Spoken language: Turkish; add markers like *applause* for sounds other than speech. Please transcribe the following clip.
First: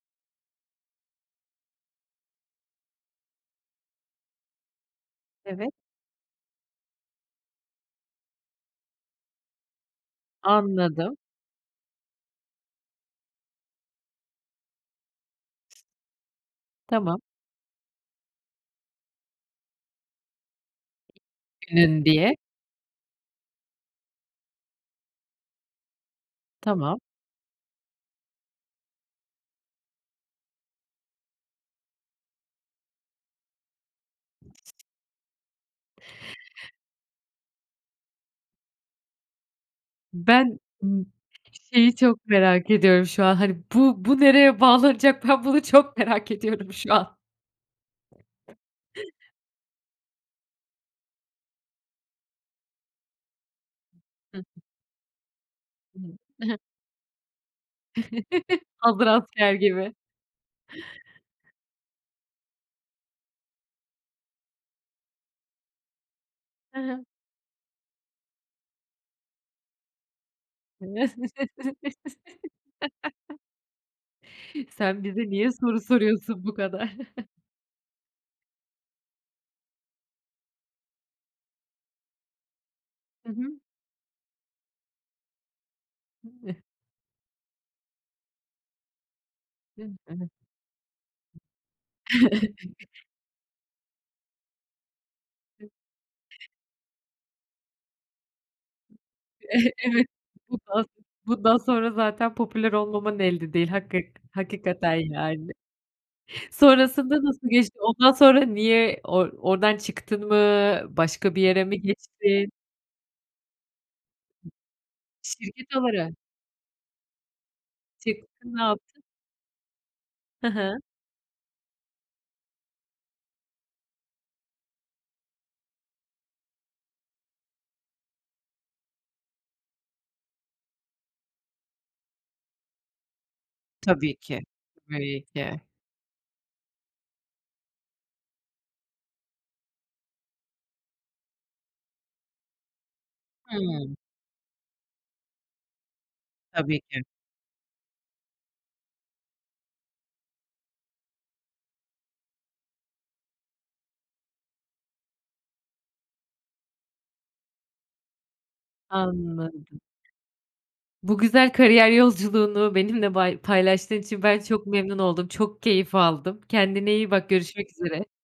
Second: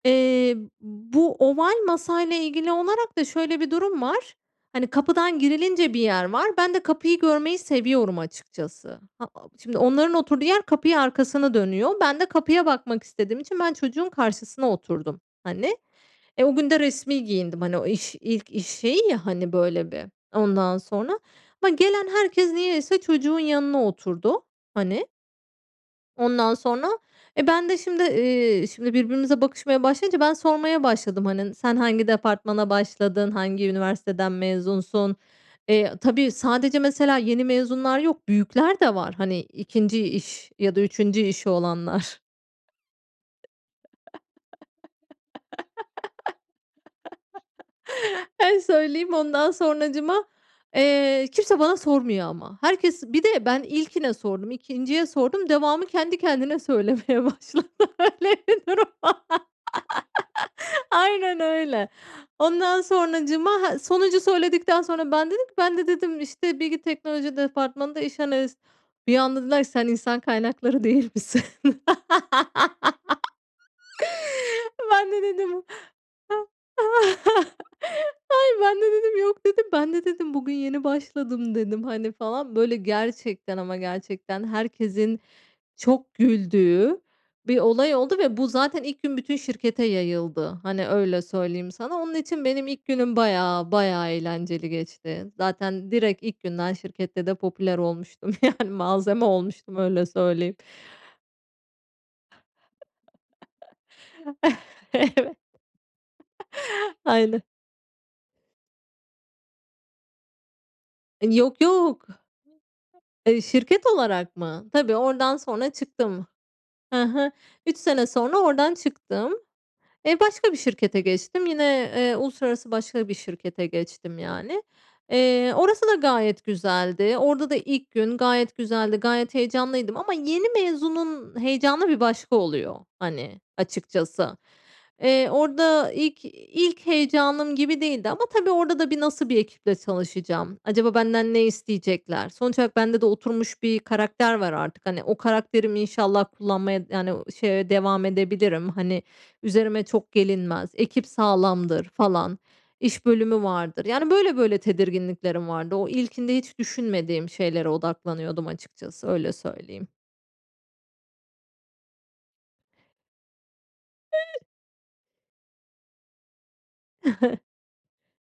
Eee, bu oval masayla ilgili olarak da şöyle bir durum var. Hani, kapıdan Evet. girilince bir yer var. Ben de kapıyı görmeyi seviyorum açıkçası. Ha, ab şimdi, onların oturduğu yer kapıya Anladım. arkasına dönüyor. Ben de kapıya bakmak istediğim için ben çocuğun karşısına oturdum, hani. Eee, o gün de Tamam. resmi giyindim. Hani, o iş ilk iş şeyi ya, hani, böyle, bir. Ondan sonra ama Günün gelen diye. herkes niyeyse çocuğun yanına oturdu, hani. Ondan sonra, Tamam. e, ben de şimdi, iii, şimdi, birbirimize bakışmaya başlayınca ben sormaya başladım. Hani, n sen hangi departmana başladın? Hangi üniversiteden mezunsun? Eee, a tabii, sadece mesela yeni mezunlar yok, büyükler de var. Hani, 2'nci iş Ben, ya da ımm, 3'üncü işi şeyi olanlar. çok merak ediyorum şu an. Hani, bu bu nereye bağlanacak? Ben bunu çok merak ediyorum şu an. *chuckles* En söyleyeyim *chuckles* ondan sonracığıma, eee, kimse bana sormuyor ama. Herkes bir de ben ilkine Hı hı. sordum, 2'nciye sordum, devamı kendi *unintelligible* I hı. kendine söylemeye başladı. Öyle bir *chuckles* durum. Hazır asker gibi. *laughs* Aynen öyle. Ondan sonracığıma, ha, sonuncu söyledikten sonra ben dedim ki: "Ben de", dedim, "işte, He bilgi he. teknoloji departmanında iş analist." Bir anda dediler ki: "Sen insan kaynakları değil misin?" *chuckles* *laughs* Sen Ben de bize niye dedim. soru soruyorsun bu kadar? *chuckles* *chuckles* Hayır, ben de dedim, "Yok.", dedim, ben de dedim, "Bugün yeni başladım." dedim, hani, falan. Böyle, Hı hı. gerçekten ama gerçekten herkesin çok *unintelligible* güldüğü bir olay oldu ve bu zaten ilk gün bütün şirkete Değil mi? Evet. yayıldı. Hani, öyle söyleyeyim sana. Onun için benim ilk *chuckles* günüm bayağı bayağı eğlenceli geçti. Zaten direkt ilk günden şirkette de popüler olmuştum. Yani malzeme Eh, olmuştum, öyle evet. söyleyeyim. Bundan son bundan sonra zaten *chuckles* popüler olmaman elde değil hakkı hakikaten, Evet. yani. *chuckles* Sonrasında Aynen. nasıl geçti? Ondan sonra niye or oradan çıktın mı? E, Başka bir yok yere mi yok. geçtin? Eee, şirket olarak mı? Tabii, oradan, sonra Şirket olarak. çıktım. Hı hı. 3 sene sonra Çıktın, ne oradan yaptın? çıktım. E, Hı başka bir hı. şirkete geçtim. Yine, eee, uluslararası başka bir şirkete geçtim yani. Eee, orası da gayet güzeldi. Orada da ilk gün gayet güzeldi. Gayet heyecanlıydım ama yeni mezunun heyecanı bir başka oluyor, hani, Tabii açıkçası. ki. Tabii Eee, ki. orada ilk ilk heyecanım gibi değildi ama tabii, orada da bir nasıl bir ekiple çalışacağım? Acaba benden ne isteyecekler? Sonuç olarak bende de oturmuş bir Hımm. karakter var artık. Hani, o karakterimi inşallah Tabii kullanmaya, ki. yani, o şeye devam edebilirim. Hani, üzerime çok gelinmez, ekip sağlamdır falan, iş bölümü vardır. Yani böyle böyle tedirginliklerim vardı. O ilkinde hiç düşünmediğim şeylere odaklanıyordum açıkçası, öyle Anladım. söyleyeyim. Bu güzel kariyer yolculuğunu benimle bay paylaştığın için ben *chuckles* çok memnun oldum. Çok keyif aldım. Kendine iyi bak. *chuckles* Görüşmek üzere.